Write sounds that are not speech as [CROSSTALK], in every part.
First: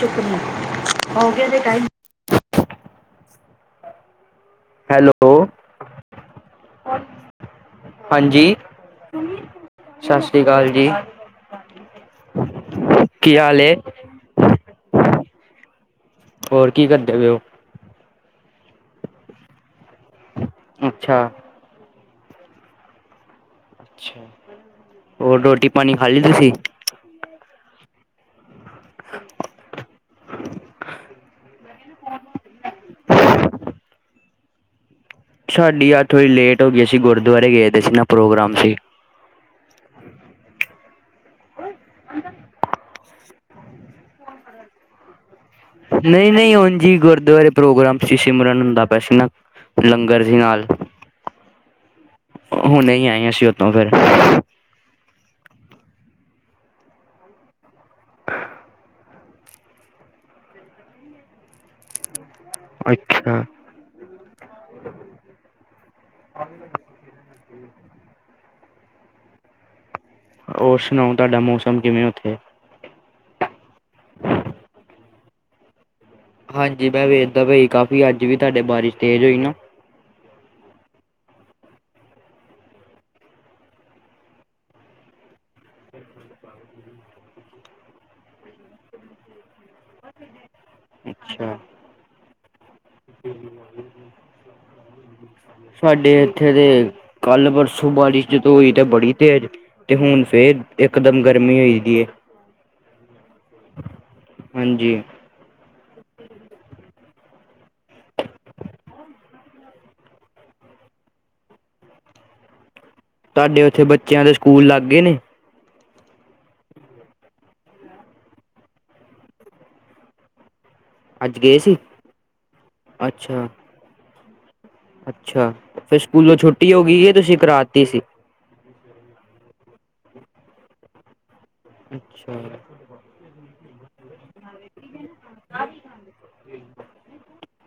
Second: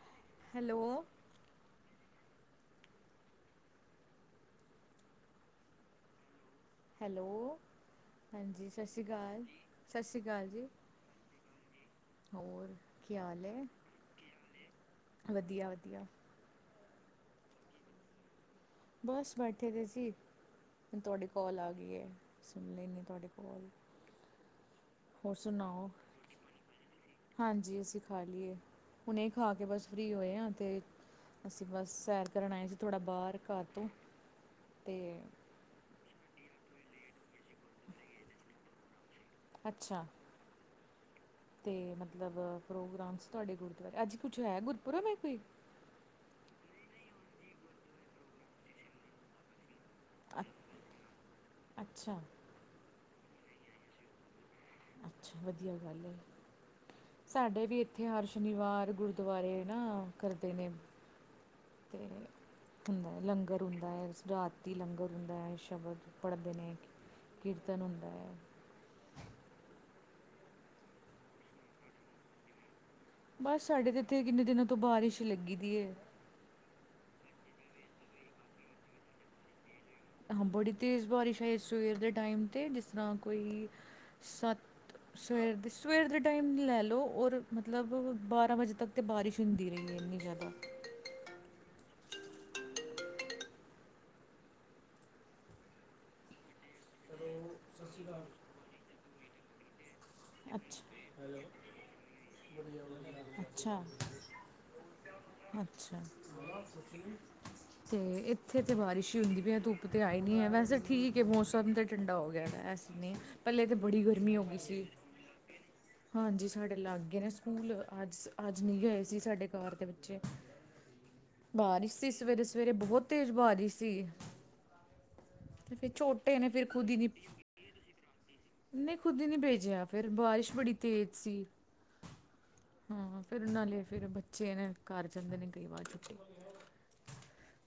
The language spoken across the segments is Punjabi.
ਚੁੱਕਣੀ [UNINTELLIGIBLE] ਹੈਲੋ। ਹੋਗਿਆ‌ ਜੇ ਟਾਈਮ? ਹੈਲੋ। ਹੈਲੋ। ਹਾਂਜੀ, ਸਤਿ ਸ਼੍ਰੀ ਅਕਾਲ, ਸਤਿ ਸ਼੍ਰੀ ਅਕਾਲ ਜੀ। ਹੋਰ, ਕੀ ਹਾਲ ਏ? ਵਧੀਆ-ਵਧੀਆ। ਹੋਰ, ਕੀ ਕਰਦੇ ਪਏਓ? ਬਸ ਬੈਠੇ ਦੇ ਸੀ, ਹੁਣ ਅੱਛਾ ਤੁਹਾਡੀੇ ਕੌਲ ਆ ਗਈ ਏ, ਸੁਣ ਲੈਂਨੇ ਤੁਹਾਡੀ ਕੌਲ। ਅੱਛਾ। ਹੋਰ ਰੋਟੀ ਸੁਣਾਓ? ਪਾਣੀ ਖਾ ਲਈ ਤੁਸੀਂ ਹਾਂਜੀ, ਅਸੀਂ ਖਾ ਲੀਏ। ਹੁਣੇ ਖਾਕੇ ਬਸ ਫ੍ਰੀ ਹੋਏ ਆਂ, ਤੇ ਅਸੀ ਬਸ ਸੈਰ ਕਰਨ ਆਏ ਸੀ ਥੋੜ੍ਹਾ ਬਾਹਰ ਘਰ ਤੋਂ, ਤੇ ਸਾਡੀ ਅੱਠ ਵਜੇ ਲੇਟ ਹੋਗੀ, ਅਸੀਂ‌ ਗੁਰਦੁਆਰੇ ਗਏ ਦੇ ਸੀ ਨਾ ਪ੍ਰੋਗਰਾਮ ਤੇ। ਅੱਛਾ! ਤੇ, ਮਤਲਬ ਪ੍ਰੋਗਰਾਮ ਸੀ ਤੁਹਾਡੇ ਗੁਰਦੁਆਰੇ? ਅੱਜ ਕੁੱਛ ਹੈ, ਗੁਰਪੁਰਬ ਏ ਕੋਈ? ਨਹੀਂ-ਨਹੀਂ, ਉਂਝੀ ਗੁਰਦੁਆਰੇ ਪ੍ਰੋਗਰਾਮ ਸੀ, ਸਿਮਰਨ ਹੁੰਦਾ ਪਿਆ ਸੀ ਨਾ। ਲੰਗਰ ਸੀ ਨਾਲ, ਅੱਛਾ ਹੁਣੇ ਹੀ ਆਏ ਅਸ਼ੀ ਉੱਥੋ ਫਿਰ। ਅੱਛਾ, ਵਧੀਆ ਗੱਲ ਏ। ਸਾਡੇ ਵੀ ਇੱਥੇ ਹਰ ਸ਼ਨੀਵਾਰ ਗੁਰਦੁਆਰੇ ਨਾ, ਕਰਦੇ ਨੇ। ਤੇ ਹੁੰਦੈ ਅੱਛਾ ਲੰਗਰ ਹੁੰਦਾ ਏ, ਰ੍ਹਾਤੀ ਲੰਗਰ ਹੁੰਦਾ ਏ, ਸ਼ਬਦ ਪੜਦੇ ਨੇ। ਕੀਰਤਨ ਹੁੰਦਾ ਏ। ਹੋਰ ਸ਼ੁਨਾਓ ਤੁਆਡਾ ਮੌਸਮ ਕਿਵੇਂ ਆ, ਓਥੇ? ਬਸ ਸਾਡੇ ਤੇ ਇੱਥੇ, ਕਿੰਨੇ ਦਿਨਾਂ ਤੋਂ ਬਾਰਿਸ਼ ਲੱਗੀਦੀਏ। ਹਾਂਜੀ ਮੈਂ ਵੇਖਦਾ ਪਿਆ ਸੀ, ਕਾਫ਼ੀ ਅਜ ਵੀ ਤੂਆਡੇ ਬਾਰਿਸ਼ ਤੇਜ ਹੋਈ ਨਾ। ਹਾਂ, ਬੜੀ ਤੇਜ ਬਾਰਿਸ਼ ਆਈ ਸਵੇਰ ਦੇ ਟਾਈਮ ਤੇ ਜਿਸ ਤਰਾਂ ਕੋਈ, ਸੱਤ ਸਵੇਰ ਦੇ, ਸਵੇਰ ਦੇ ਟਾਈਮ ਲੈਲੋ ਔਰ ਮਤਲਬ ਬਾਰਾਂ ਵਜੇ ਤਕ ਤੇ ਬਾਰਿਸ਼ ਹੁੰਦੀ ਰਹੀਏ ਇਹਨੀ ਜਿਆਦਾ। ਅੱਛਾ। ਸਾਡੇ ਇੱਥੇ ਤੇ, ਕੱਲ-ਪਰਸੋ ਸੁਬਾਹ ਦੀ ਜਦੋਂ ਹੋਈ ਤੇ ਬੜੀ ਤੇਜ, ਤੇ ਹੁਨ ਫਿਰ ਅੱਛਾ ਇੱਕਦਮ ਗਰਮੀ ਹੋਈਦੀਏ। ਅੱਛਾ। ਹਾਂਜੀ ਅੱਛਾ। ਤੇ ਏਥੇ ਤੇ ਬਾਰਿਸ਼ ਈ ਹੁੰਦੀ ਪੀਏ। ਧੁੱਪ ਤੇ ਆਈ ਨੀਏ ਵੈਸੇ ਠੀਕਏ ਮੌਸਮ ਤੇ ਠੰਡਾ ਹੋ ਗੇਆ ਨਾ ਏਸ ਨੀ, ਤੁਹਾਡੇ ਪੇਲੇ ਤੇ ਉੱਥੇ ਬੜੀ ਬੱਚਿਆਂ ਦੇ ਗਰਮੀ ਹੋ ਗਈ ਸਕੂਲ ਲੱਗ ਸੀ। ਗਏ ਨੇ ਹਾਂਜੀ, ਸਾਡੇ ਲਾੱਗੇ ਨੇ ਸੂਕੂਲ। ਅਜ-ਅਜ ਨੀ ਗਏ ਸੀ ਸਾਡੇ ਘਾਰ ਦੇ ਬੱਚੇ। [INAUDIBLE] ਬਾਰਿਸ ਸੀ ਸਵੇਰੇ-ਸਵੇਰੇ ਬੋਹਤ ਤੇਜ਼ ਅੱਛਾ ਬਾਰਿਸ ਸੀ। ਅੱਛਾ, ਤੇ ਫਿਰ ਫੇਰ ਸਕੂਲੇ ਛੋਟੇ ਨੇ ਫਿਰ ਛੁੱਟੀ ਹੋ ਗਈ ਏ ਤੁਸੀਂ ਕਰਾਤੀ ਸੀ। ਨਈ ਖੁਦ ਈ ਨਈ ਭੇਜਿਆ ਫੇਰ ਬਾਰਿਸ਼ ਬੜੀ ਤੇਜ਼ ਸੀ। ਅੱਛਾ। ਹੂੰ-ਹੁੰ, ਫੇਰ ਨਾਲੇ ਫਿਰ ਬੱਚੇ ਨੇ, ਕਾਰ ਜਾਂਦੇ ਨੇ ਕਈ ਵਾਰ ਛੁੱਟੀ।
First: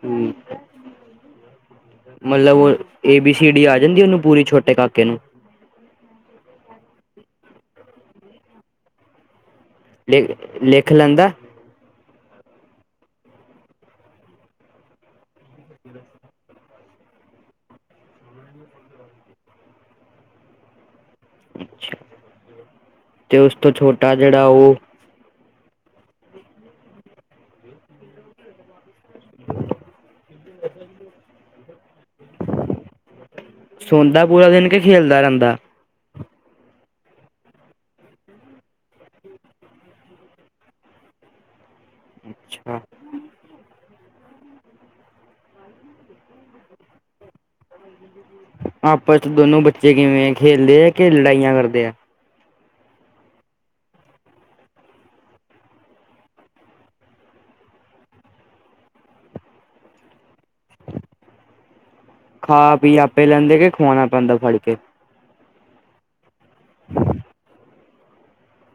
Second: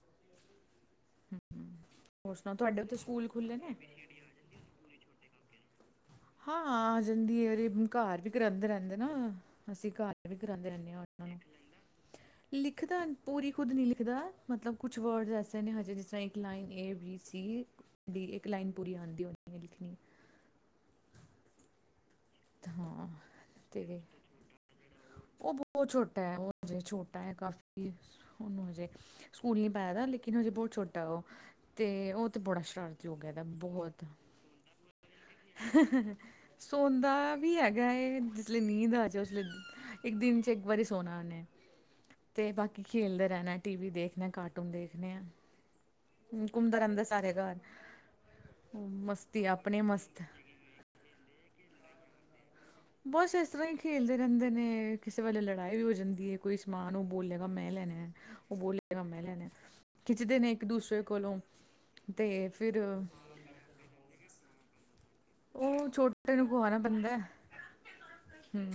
ਹੁੰ। ਹੋਰ ਸੁਣਾਓ ਮਲਬ ਓ ਤੁਹਾਡੇ ਉੱਥੇ ਏ, ਸਕੂਲ ਬੀ, ਸੀ, ਖੁੱਲ੍ਹੇ ਡੀ ਨੇ ਆ ਜਾਂਦੀ ਓਨੂ ਪੂਰੀ ਛੋਟੇ ਕਾਕੇ ਨੂ? ਹਾਂਆ [UNINTELLIGIBLE] ਘਾਰ ਵੀ ਕਰਾਂਦੇ ਰੈਂਦੇ ਨਾ। ਅਸੀ ਲ ਘਾਰ ਵੀ ਕਰਾਂਦੇ ਲਿਖ ਰੈਂਦੇ ਆਂ ਓਨਾਂ ਲੈਂਦਾ ਨੂ। ਲਿਖਦਾ, ਪੂਰੀ ਖੁਦ ਨੀ ਲਿਖਦਾ, ਮਤਲਬ ਕੁੱਛ ਵ੍ਰਡਜ਼ ਐਸੇ ਨੇ ਹਜੇ ਜਿਸ ਤਰਾਂ ਏ line A, B, C, D ਇਕ ਲਾਈਨ ਪੂਰੀ ਆਂਦੀ ਓਨਏ ਲਿਖਨੀ। ਅੱਛਾ, ਤਾਂ ਹਾਂ ਤੇ ਉਸ ਤੋਂ ਛੋਟਾ ਜੇੜਾ ਓ? ਓ ਬੋਤ ਛੋਟਾਐ, ਓ ਹਜੇ ਛੋਟਾਏ ਕਾਫੀ, ਓਨੂ ਹਜੇ ਸਕੂਲ ਨੀ ਪਾਆਦਾ ਲੇਕਿਨ ਹਜੇ ਬੋਤ ਛੋਟਾ ਓ, ਤੇ ਓ ਤੇ ਬੜਾ ਸ਼ਰਾਰ ਤੀ ਹੋ ਗਆ ਦਾ ਏ ਬੋਹਤ। ਸੌਦਾ ਪੂਰਾ ਦਿਨ ਕੀ ਖੇਲਦਾ ਰੈਂਦਾ? ਸੌਂਦਾ ਵੀ ਹੈਗਾਏ ਜਿਸਲੇ ਨੀਂਦ ਆਜੇ ਉਸਲੇ ਇਕ ਦਿਨ ਚ ਏਕ ਵਾਰੀ ਸੋਨਾ ਓਨੇ, ਤੇ ਅੱਛਾ ਬਾਕੀ ਖੇਲਦੇ ਰੈਨਾ। ਟੀਵੀ ਦੇਖਨਾਐ, ਕਾਰਟੂਨ ਦੇਖਨੇਏ, ਹੁੰ ਘੁੰਮਦਾ ਰੈਂਦਾ ਸਾਰੇ ਘਾਰ ਆਪਸ ਚ ਦੋਨੋ ਬੱਚੇ ਮਸਤ ਕਿਵੇਂ ਏ, ਖੇਲਦੈ ਕੇ ਲੜਾਈਆਂ ਕਰਦੇਐ? ਬਸ ਏਸ ਤਰਾਂ ਈ ਖੇਲਦੇ ਰੈਂਦੇ ਨੇ, ਕਿਸੇ ਵੇਲੇ ਲੜਾਈ ਵੀ ਹੋ ਜਾਂਦੀਏ ਕੋਈ ਸਮਾਨ ਓ ਬੋਲੇਗਾ ਮੈਂ ਲੈਨੇ ਓ ਬੋਲੇਗਾ ਮੈਂ ਲੈਨੇਏ, ਖਿੱਚਦੇ ਨੇ ਇਕ ਦੂਸਰੇ ਕੋਲੋਂ। ਤੇ ਖਾ ਫਿਰ ਪੀ ਆਪੇ ਲੈਂਦੇ ਕੇ, ਖੁਵਾਣਾ ਪੈਂਦੈ ਫੜ ਕੇ? ਓ ਛੋਟੇ ਨੂ ਖੁਆਨਾ ਪੈਂਦੈ, ਹੂੰ।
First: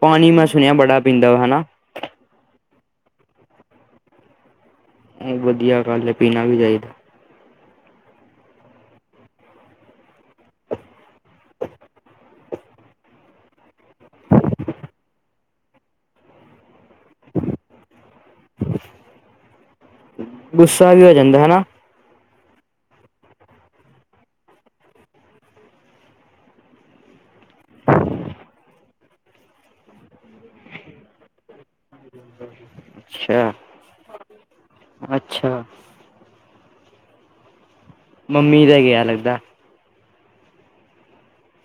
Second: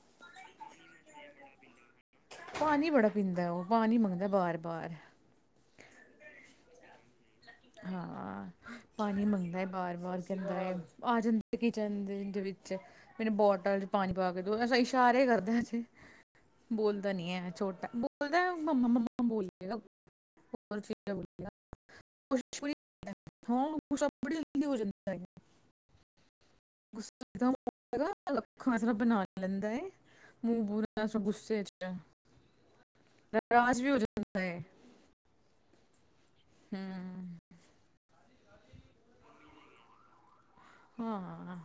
ਪਾਨੀ ਮੈਂ ਸੁਨੇਆ ਬੜਾ ਪੀਂਦਾ ਓ ਹੇਨਾ? ਪਾਨੀ ਬੜਾ ਪੀਂਦਾਏ ਓ, ਪਾਨੀ ਮੰਗਦਾ ਬਾਰ-ਬਾਰ। ਏਹ ਵਦੀਆ ਗਾਲਏ ਪੀਨਾ ਵੀ ਚਾਈਦਾ। ਹਾਂ। ਪਾਨੀ ਮੰਗਦਾਏ ਬਾਰ-ਬਾਰ ਕੈਂਦਾਐ, ਆ ਜਾਂਦਾ ਕਿਚਨ ਦੇ-ਦੇ ਵਿੱਚ। ਮੈਨੂ ਬੋਟਲ ਚ ਪਾਨੀ ਪਾਕੇ ਦੋ, ਐਸਾ ਇਸ਼ਾਰੇ ਕਰਦਾ ਜੇ। ਬੋਲਦਾ ਨੀ ਐ, ਛੋਟਾ, ਬੋਲਦਾਏ, ਮੰਮਾ-ਮੰਮਾ ਬੋਲੇਗਾ ਗੁੱਸਾ ਵੀ ਹੋ ਜਾਂਦਾ [UNINTELLIGIBLE] ਹਨਾ [UNINTELLIGIBLE] [UNINTELLIGIBLE] ਬਨਾ ਲੈਂਦਾਏ। ਮੂੰਹ ਪੁਰਾ ਐਸਾ ਗੁੱਸੇ ਚ। ਅੱਛਾ ਨਰਾਜ਼ ਵੀ ਹੋ ਜਾਂਦਾ ਏ। ਅੱਛਾ। ਹੁੰ। ਮੰਮੀ ਤੇ ਗਿਆ ਲੱਗਦਾ। ਹਾਂ।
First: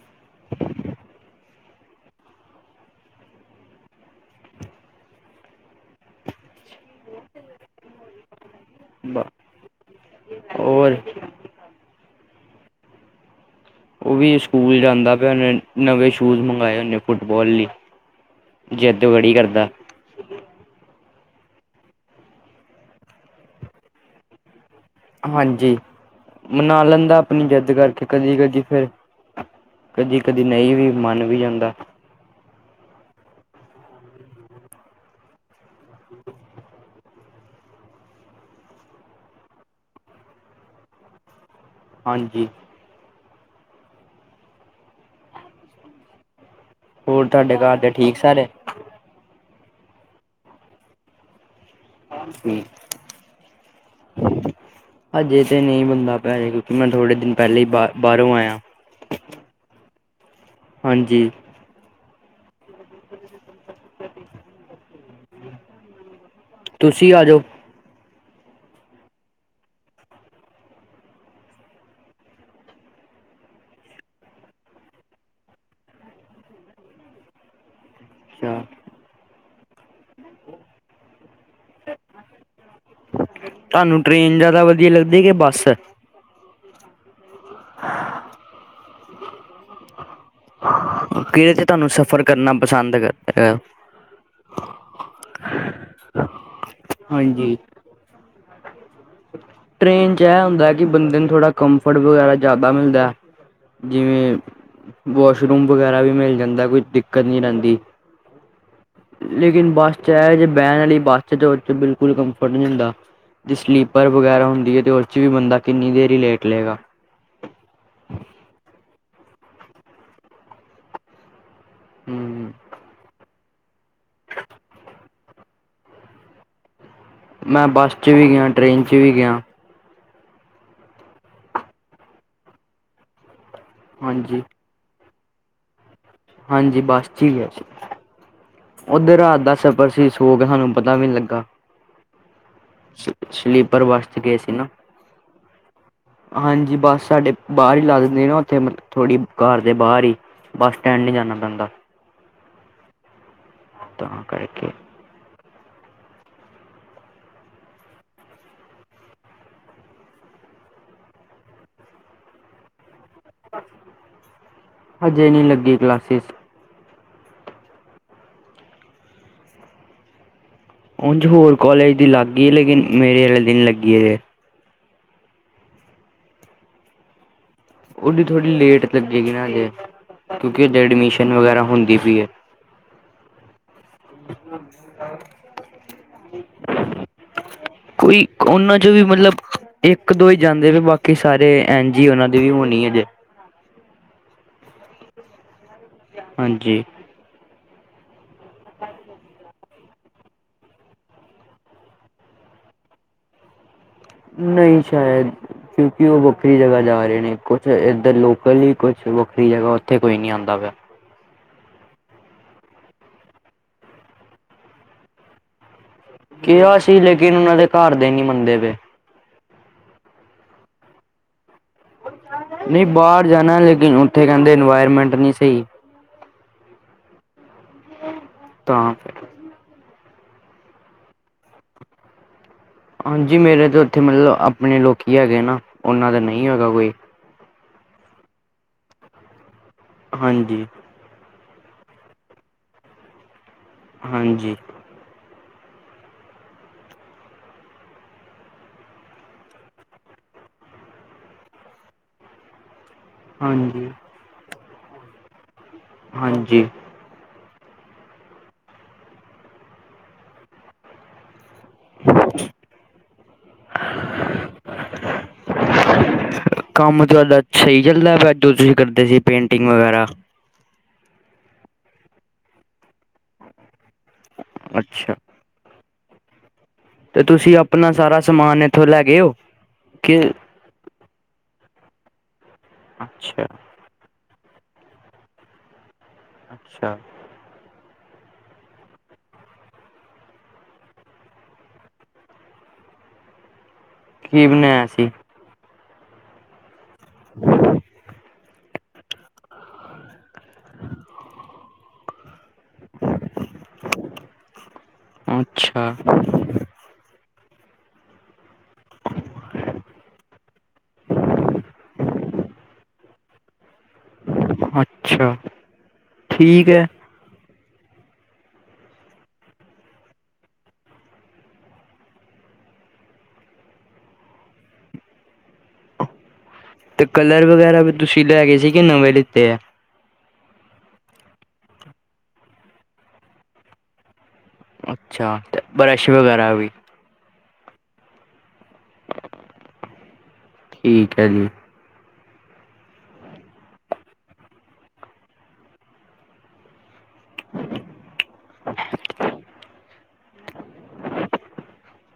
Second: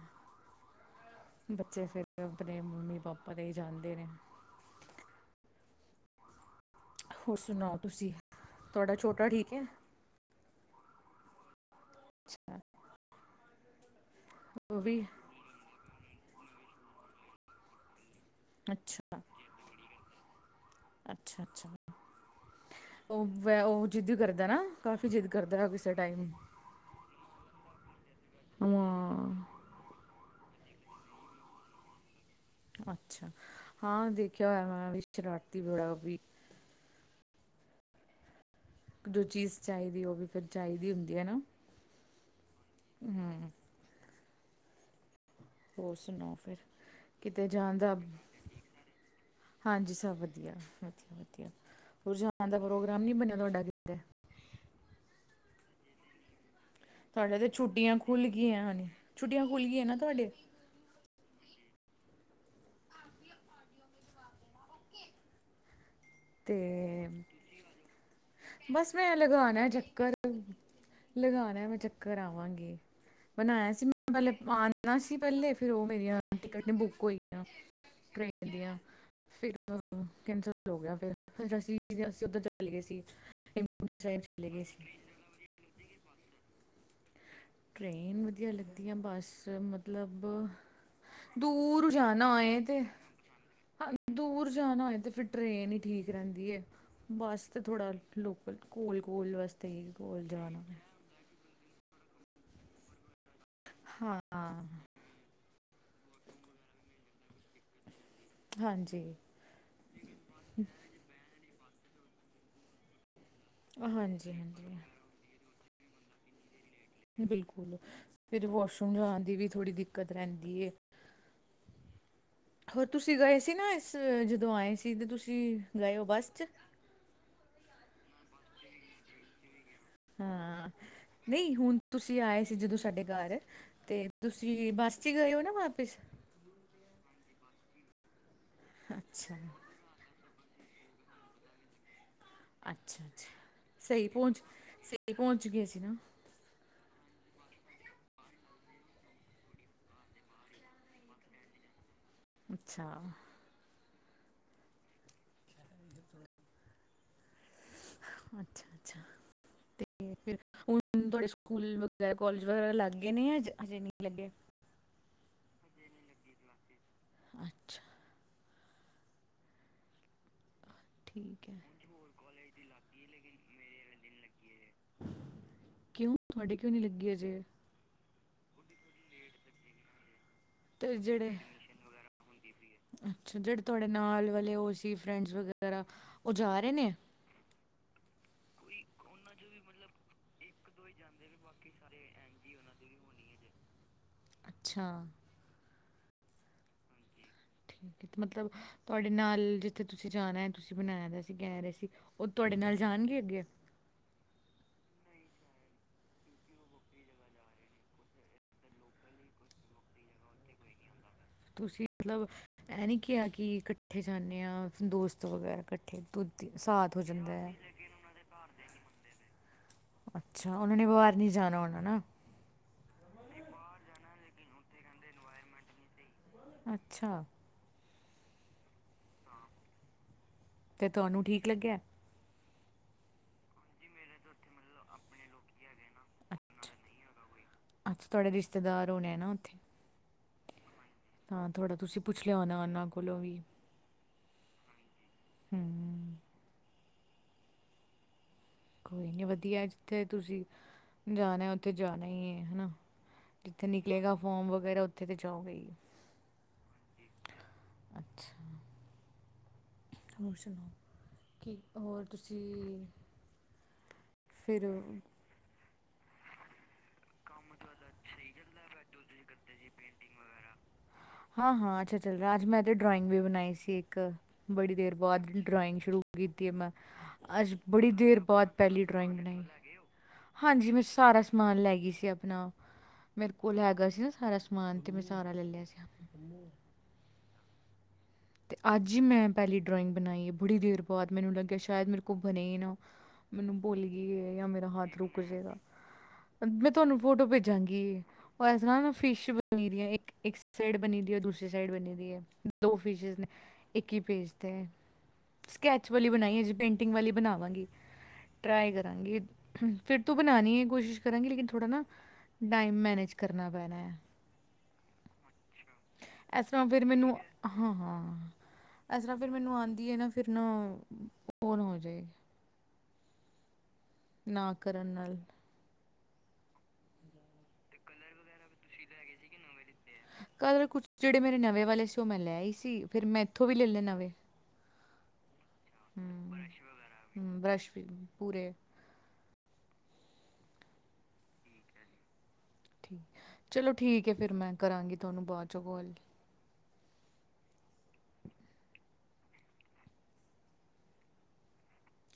ਬੱਚੇ ਫੇਰ ਤੇ ਆਪਨੇ ਮੰਮੀ ਪਾਪਾ ਤੇ ਈ ਜਾਂਦੇ ਨੇ। ਹੋਰ ਸੁਣਾਓ ਤੁਸੀਂ, ਤੁਹਾਡਾ ਛੋਟਾ ਠੀਕ ਐ। ਔਰ। ਅੱਛਾ। ਉਹ ਵੀ ਸਕੂਲ ਉਹ ਵੀ ਜਾਂਦਾ ਪਿਆ ਹੁਨੇ, ਨਵੇਂ ਸ਼ੂਜ ਮੰਗਵਾਏ ਉਨੇ ਫੁੱਟਬਾਲ ਲਈ। ਜਿੱਦ ਅੱਛਾ। ਬੜੀ ਕਰਦਾ ਅੱਛਾ ਅੱਛਾ ਉਹ ਵੈ ਉਹ ਜ਼ਿੱਦ ਕਰਦਾ ਨਾ ਕਾਫੀ ਜਿੱਦ ਕਰਦਾ ਹਾਂਜੀ ਕਿਸੇ ਟਾਈਮ ਮਨਾ ਲੈਂਦਾ ਆਪਣੀ ਜਿੱਦ ਕਰਕੇ ਕਦੀ ਕਦੀ ਫਿਰ ਹਾਂ ਕਦੀ ਕਦੀ ਨਹੀਂ ਵੀ ਮਨ ਵੀ ਜਾਂਦਾ ਅੱਛਾ, ਹਾਂ ਦੇਖ ਹੋਆ ਮੈਂ ਵੀ ਸ਼ਰਾਰਤੀ ਬੜਾ ਓਵੀ। ਇੱਕ ਦੋ ਚੀਜ਼ ਚਾਹੀਦੀ ਓ ਵੀ ਫਿਰ ਚਾਹੀਦੀ ਹੁੰਦੀ ਏਨਾ। ਹਾਂਜੀ। ਹੂ,,, ਹੋਰ ਸੁਣਾਓ ਫਿਰ ਹੋਰ ਕਿਤੇ ਤੁਹਾਡੇ ਜਾਣ ਘਰ ਦੇ ਦਾ ਠੀਕ ਸਾਰੇ ਹਾਂਜੀ ਸਭ ਵਧੀਆ ਵਧੀਆ ਵਧੀਆ ਹੋਰ ਜਾਨ ਦਾ ਠੀਕ ਪ੍ਰੋਗਰਾਮ ਨਹੀਂ ਬਣਿਆ ਤੁਹਾਡਾ ਕਿਤੇ ਹਜੇ ਤੇ ਨਹੀਂ ਬੰਦਾ ਪਿਆ ਮੈਂ ਥੋੜੇ ਦਿਨ ਤੁਹਾਡੇ ਤੇ ਪਹਿਲੇ ਹੀ ਬਾ ਛੁੱਟੀਆਂ ਖੁੱਲ ਬਾਹਰੋਂ ਆਇਆ। ਗਈਆਂ ਨੇ ਛੁੱਟੀਆਂ ਖੁੱਲ ਗਈਆਂ ਨਾ ਤੁਹਾਡੇ ਹਾਂਜੀ ਤੇ ਤੁਸੀਂ ਆ ਜਾਓ ਬਸ ਮੈਂ ਲਗਾਉਣਾ ਚੱਕਰ ਲਗਾਉਣਾ ਮੈਂ ਚੱਕਰ ਆਵਾਂਗੀ ਬਣਾਇਆ ਸੀ ਮੈਂ ਪਹਿਲੇ ਪਾਣ ਸੀ ਪਹਿਲੇ ਫਿਰ ਉਹ ਮੇਰੀਆਂ ਟਿਕਟ ਨਹੀਂ ਬੁੱਕ ਹੋਈਆਂ ਟ੍ਰੇਨ ਅੱਛਾ। ਦੀਆਂ ਫਿਰ ਕੈਂਸਲ ਹੋ ਗਿਆ ਫਿਰ ਅਸੀਂ ਅਸੀਂ ਉੱਧਰ ਚਲੇ ਗਏ ਸੀ। ਤੁਹਾਨੂੰ ਹੇਮਕੁੰਟ ਸਾਹਿਬ ਟ੍ਰੇਨ ਚਲੇ ਗਏ ਜ਼ਿਆਦਾ ਸੀ। ਵਧੀਆ ਲੱਗਦੀ ਕੇ ਬੱਸ ਟ੍ਰੇਨ ਵਧੀਆ ਲੱਗਦੀ ਆ ਬੱਸ ਮਤਲਬ ਤੇ ਤੁਹਾਨੂੰ ਦੂਰ ਸਫ਼ਰ ਕਰਨਾ ਪਸੰਦ ਹਾਂਜੀ ਦੂਰ ਜਾਣਾ ਹੋਏ ਤਾਂ ਫਿਰ ਟ੍ਰੇਨ ਹੀ ਠੀਕ ਰਹਿੰਦੀ ਹੈ ਬਸ ਹਾਂਜੀ ਤਾਂ ਥੋੜਾ ਲੋਕਲ ਕੋਲ ਵਾਸਤੇ ਹੀ ਟ੍ਰੇਨ ਚ ਇਹ ਜਾਣਾ। ਹੁੰਦਾ ਕਿ ਬੰਦੇ ਨੂੰ ਥੋੜਾ ਕੰਫਰਟ ਵਗੈਰਾ ਜ਼ਿਆਦਾ ਮਿਲਦਾ ਹਾਂ, ਜਿਵੇਂ ਵਾਸ਼ਰੂਮ ਵਗੈਰਾ ਵੀ ਮਿਲ ਜਾਂਦਾ ਕੋਈ ਦਿੱਕਤ ਨਹੀਂ ਰਹਿੰਦੀ ਹਾਂਜੀ ਲੇਕਿਨ ਬੱਸ ਚ ਇਹ ਜੇ ਬਹਿਣ ਵਾਲੀ ਬੱਸ ਚ ਤੇ ਉਹ ਚ ਬਿਲਕੁਲ ਕੰਫਰਟ ਨਹੀਂ ਹੁੰਦਾ ਜੇ ਸਲੀਪਰ ਵਗੈਰਾ ਹੁੰਦੀ ਹਾਂਜੀ-ਹਾਂਜੀ। ਹੈ ਤਾਂ ਉਹਦੇ 'ਚ ਵੀ ਬੰਦਾ ਕਿੰਨੀ ਦੇਰ ਹੀ ਲੇਟ ਲਏਗਾ ਬਿਲਕੁਲ ਫਿਰ ਵਾਸ਼ਰੂਮ ਜਾਣ ਦੀ ਵੀ ਥੋੜੀ ਦਿੱਕਤ ਰਹਿੰਦੀ ਹੈ। ਹੂੰ ਹੋਰ ਤੁਸੀਂ ਗਏ ਸੀ ਨਾ ਇਸ ਜਦੋਂ ਆਏ ਸੀ ਤਾਂ ਤੁਸੀਂ ਗਏ ਹੋ ਬੱਸ 'ਚ ਮੈਂ ਬੱਸ 'ਚ ਵੀ ਗਿਆ ਟ੍ਰੇਨ 'ਚ ਵੀ ਗਿਆ। ਹਾਂ ਨਹੀਂ ਹੁਣ ਤੁਸੀਂ ਆਏ ਸੀ ਜਦੋਂ ਸਾਡੇ ਘਰ ਤੇ ਹਾਂਜੀ ਤੁਸੀਂ ਬੱਸ ਅੱਜ ਗਏ ਹੋ ਨਾ ਵਾਪਿਸ ਹਾਂਜੀ ਬੱਸ ਚ ਹੈ। ਉੱਧਰ ਅੱਛਾ ਰਾਤ ਦਾ ਸਫਰ ਸੀ ਸੋ ਗਏ ਸਾਨੂੰ ਪਤਾ ਵੀ ਨੀ ਲੱਗਾ ਅੱਛਾ ਅੱਛਾ ਸਲੀਪਰ ਸਹੀ ਬੱਸ 'ਚ ਗਏ ਪਹੁੰਚ ਸੀ ਨਾ ਸਹੀ ਪਹੁੰਚ ਗਏ ਸੀ ਨਾ ਹਾਂਜੀ ਬਸ ਸਾਡੇ ਬਾਹਰ ਹੀ ਲਾ ਦਿੰਦੇ ਨਾ ਉੱਥੇ ਥੋੜੀ ਘਰ ਦੇ ਬਾਹਰ ਹੀ। ਬੱਸ ਸਟੈਂਡ ਨਹੀਂ ਜਾਣਾ ਪੈਂਦਾ। ਅੱਛਾ। ਤਾਂ ਕਰਕੇ [INAUDIBLE] ਅੱਛਾ- ਅੱਛਾ। ਤੇ ਫਿਰ ਹੁਣ ਤੁਹਾਡੇ ਸਕੂਲ ਵਗੈਰਾ ਕੋਲਜ ਵਗੈਰਾ ਲੱਗ ਗਏ ਨੇ ਹਜੇ ਨਹੀਂ ਲੱਗੇ। ਹਜੇ ਨਹੀਂ ਲੱਗੀ ਕਲਾਸਿਸ ਅੱਛਾ। ਉਂਝ ਠੀਕ ਹੋਰ ਹੈ ਕੋਲਜ ਕਿਹੜਾ ਦੀ ਲੱਗ ਗਈ ਲੇਕਿਨ ਮੇਰੇ ਆਲੇ ਦੀ ਨਹੀਂ ਲੱਗੀ ਅਜੇ ਕਿਉਂ ਤੁਹਾਡੇ ਕਿਉਂ ਨੀ ਲੱਗੀ ਅਜੇ ਉਹਦੀ ਥੋੜੀ ਲੇਟ ਲੱਗੇਗੀ ਨਾ ਹੱਲੇ ਕਿਉਂਕਿ ਜੇ ਤੇ ਐਡਮਿਸ਼ਨ ਜਿਹੜੇ ਵਗੈਰਾ ਹੁੰਦੀ ਪਈ ਏ। ਅੱਛਾ ਜਿਹੜੇ ਤੁਹਾਡੇ ਨਾਲ ਵਾਲੇ ਉਹ ਸੀ ਫਰੈਂਡਸ ਵਗੈਰਾ ਉਹ ਜਾ ਰਹੇ ਨੇ। ਕੋਈ ਉਹਨਾਂ ਚੋਂ ਵੀ ਮਤਲਬ ਇੱਕ ਦੋ ਹੀ ਜਾਂਦੇ ਵੀ ਬਾਕੀ ਸਾਰੇ ਐਨ ਜੀ ਉਹਨਾਂ ਦੀ ਵੀ ਹੋਣੀ ਹੈਜੇ ਅੱਛਾ ਹਾਂਜੀ ਠੀਕ ਹੈ ਮੱਤਲਬ ਤੁਹਾਡੇ ਨਾਲ ਜ ਉੱਥੇ ਤੁਸੀਂ ਜਾਣਾ ਹੈ ਤੁਸੀਂ ਬਣਾਇਆ ਦਾ ਸੀ ਕਹਿ ਰਹੇ ਸੀ ਉਹ ਤੁਹਾਡੇ ਨਾਲ ਜਾਣਗੇ ਅੱਗੇ ਨਹੀਂ ਸ਼ਾਇਦ ਕਿਉਂਕਿ ਉਹ ਵੱਖਰੀ ਜਗ੍ਹਾ ਜਾ ਰਹੇ ਨੇ ਕੁਛ ਇੱਧਰ ਲੋਕਲ ਹੀ ਕੁਛ ਵੱਖਰੀ ਜਗ੍ਹਾ ਉੱਥੇ ਕੋਈ ਨਹੀਂ ਆਉਂਦਾ ਵਾ ਤੁਸੀਂ ਮਤਲਬ ਇਹ ਨੀ ਕਿਹਾ ਕਿ ਕੱਠੇ ਜਾਂਣੇ ਆ ਦੋਸਤ ਵਗੈਰਾ ਕੱਠੇ ਦੁ ਕਿਹਾ ਸੀ ਲੇਕਿਨ ਉਹਨਾਂ ਦੇ ਘਰ ਦੇ ਨਹੀਂ ਮੰਨਦੇ ਪਏ। ਅੱਛਾ ਉਹਨਾਂ ਨੇ ਵਾਰ ਨੀ ਜਾਣਾ ਹੋਣਾ ਨਾ। ਨਹੀਂ ਬਾਹਰ ਜਾਣਾ ਲੇਕਿਨ ਉੱਥੇ ਕਹਿੰਦੇ ਇਨਵਾਇਰਮੈਂਟ ਨਹੀਂ ਸਹੀ ਅੱਛਾ ਤਾਂ ਫ ਤੇ ਤੁਹਾਨੂੰ ਠੀਕ ਲੱਗਿਆ। ਹਾਂਜੀ ਮੇਰੇ ਤਾਂ ਉੱਥੇ ਮਤਲਬ ਆਪਣੇ ਲੋਕੀ ਹੈਗੇ ਨਾ ਉਹਨਾਂ ਦਾ ਨਹੀਂ ਹੈਗਾ ਕੋਈ ਅੱਛ ਤੁਹਾਡੇ ਰਿਸ਼ਤੇਦਾਰ ਹੋਨੇ ਆਂ ਨਾਂ ਉੱਥੇ ਹਾਂਜੀ ਹਾਂ ਥੋੜਾ ਤੁਸੀਂ ਪੁੱਛ ਲਿਆ ਉਹਨਾਂ ਕੋਲੋਂ ਵੀ ਹਾਂਜੀ ਹੂੰ ਕੋਈ ਨਹੀਂ ਵਧੀਆ ਜਿੱਥੇ ਤੁਸੀਂ ਜਾਣਾ ਉੱਥੇ ਜਾਣਾ ਈ ਏ ਹਨਾ। ਜਿੱਥੇ ਹਾਂਜੀ ਨਿਕਲੇਗਾ ਫੋਮ ਵਗੈਰਾ ਉੱਥੇ ਤੇ ਜਾਓਗੇ ਈ। ਹਾਂਜੀ ਅੱਛਾ ਹੋਰ ਸੁਣਾਓ ਕਿ ਹੋਰ ਤੁਸੀਂ ਫਿਰ ਕੰਮ ਤੁਹਾਡਾ ਸਹੀ ਚੱਲਦਾ ਪਿਆ ਜੋ ਤੁਸੀਂ ਕਰਦੇ ਸੀ ਪੇਂਟਿੰਗ ਵਗੈਰਾ ਹਾਂ- ਹਾਂ ਅੱਛਾ ਚੱਲ ਅਜ ਮੈਂ ਤੇ ਡਰਾਇੰਗ ਵੀ ਬਣਾਈ ਸੀ ਇੱਕ ਬੜੀ ਦੇਰ ਅੱਛਾ ਬਾਅਦ ਡਰਾਇੰਗ ਸ਼ੁਰੂ ਕੀਤੀ ਮੈਂ ਤੇ ਅੱਜ ਤੁਸੀਂ ਆਪਣਾ ਬੜੀ ਦੇਰ ਸਾਰਾ ਬਾਅਦ ਸਮਾਨ ਪਹਿਲੀ ਇੱਥੋਂ ਲੈ ਡਰਾਇੰਗ ਗਏ ਹੋ ਬਣਾਈ। ਕਿ ਹਾਂਜੀ ਮੈਂ ਸਾਰਾ ਸਮਾਨ ਲੈ ਗਈ ਸੀ ਆਪਣਾ ਮੇਰੇ ਅੱਛਾ ਕੋਲ ਹੈਗਾ ਸੀ ਨਾ ਸਾਰਾ ਸਮ ਸਮਾਨ ਤੇ ਮੈਂ ਸਾਰਾ ਲੈ ਲਿਆ ਸੀ। ਅੱਛਾ ਅਤੇ ਅੱਜ ਹੀ ਮੈਂ ਪਹਿਲੀ ਡਰਾਇੰਗ ਬਣਾਈ ਏ ਬੜੀ ਦੇਰ ਬਾਅਦ ਮੈਨੂੰ ਲੱਗਿਆ ਸ਼ਾਇਦ ਮੇਰੇ ਕੋਲ ਬਣੇ ਨਾ। ਮੈਨੂੰ ਭੁੱਲ ਗਈਏ ਕੀ ਜਾਂ ਮੇਰਾ ਬਣਾਇਆ ਹੱਥ ਸੀ ਰੁਕ ਜਾਏਗਾ। ਮੈਂ ਤੁਹਾਨੂੰ ਫੋਟੋ ਭੇਜਾਂਗੀ ਉਹ ਇਸ ਤਰ੍ਹਾਂ ਨਾ ਫਿਸ਼ ਬਣੀ ਇੱਕ -ਇੱਕ ਸਾਈਡ ਬਣੀ ਦੀ ਦੂਸਰੀ ਸਾਈਡ ਬਣੀ ਦੀ ਹੈ ਦੋ ਫਿਸ਼ਜ਼ ਇੱਕ ਹੀ ਪੇਜ ਤੇ ਸਕੈਚ ਅੱਛਾ ਵਾਲੀ ਬਣਾਈ ਹੈ, ਜੀ ਪੇਂਟਿੰਗ ਵਾਲੀ ਬਣਾਵਾਂਗੀ। ਟਰਾਈ ਕਰਾਂਗੀ ਫਿਰ ਤੋਂ ਬਣਾਉਾਨ ਹੈ ਕੋਸ਼ਿਸ਼ ਕਰਾਂਗੀ ਲੇਕਿਨ ਥੋੜ੍ਹਾ ਨਾ ਟਾਈਮ ਮੈਨੇਜ ਕਰ ਕਰਨਾ ਪੈਣਾ ਹੈ, ਅੱਛਾ ਇਸ ਤਰ੍ਹਾਂ ਠੀਕ ਫਿਰ ਹੈ ਮੈਨੂੰ, ਹਾਂ ਹਾਂ ਇਸ ਤਰ੍ਹਾਂ ਫਿਰ ਮੈਨੂੰ ਆਉਂਦੀ ਹੈ ਨਾ, ਫਿਰ ਨਾ ਓ ਨਾਂ ਹੋ ਜਾਏ। ਨਾ, ਕਰਨ ਨਾਲ ਤੇ ਕਲਰ ਵਗੈਰਾ ਵੀ ਤੁਸੀਂ ਲੈ ਗੇ ਸੀ। ਕਿ ਨਵੇਂ ਲਿੱਤੇ ਐ, ਕੱਲ ਕੁਛ ਜਿਹੜੇ ਮੇਰੇ ਨਵੇਂ ਵਾਲੇ ਸੀ। ਉਹ ਮੈਂ ਲੈ ਆਈ ਸੀ। ਫਿਰ ਮੈਂ ਇਥੋਂ ਵੀ ਲੈ ਲਏ ਨਵੇਂ। ਅੱਛਾ, ਅਤੇ ਬਰੱਸ਼ ਵਗੈਰਾ ਵੀ। ਹੂੰ, ਬਰੱਸ਼ ਵੀ ਪੂਰੇ। ਠੀਕ ਹੈ, ਜੀ ਠੀਕ ਚਲੋ, ਠੀਕ ਹੈ, ਫਿਰ ਮੈਂ ਕਰਾਂਗੀ। ਤੁਹਾਨੂੰ ਬਾਅਦ ਚ ਗਲ।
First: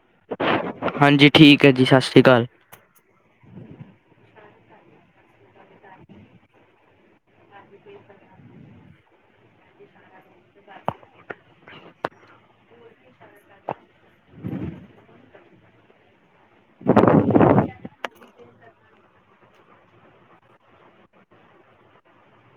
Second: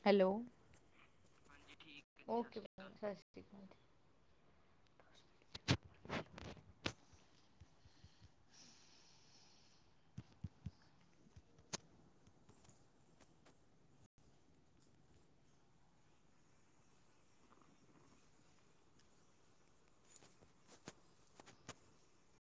ਹੈਲੋ ਹਾਂਜੀ ਠੀਕ ਹੈ, ਜੀ ਸਤਿ ਸ਼੍ਰੀ ਅਕਾਲ ਓਕੇ ਸਤਿ ਸ਼੍ਰੀ ਅਕਾਲ, ਜੀ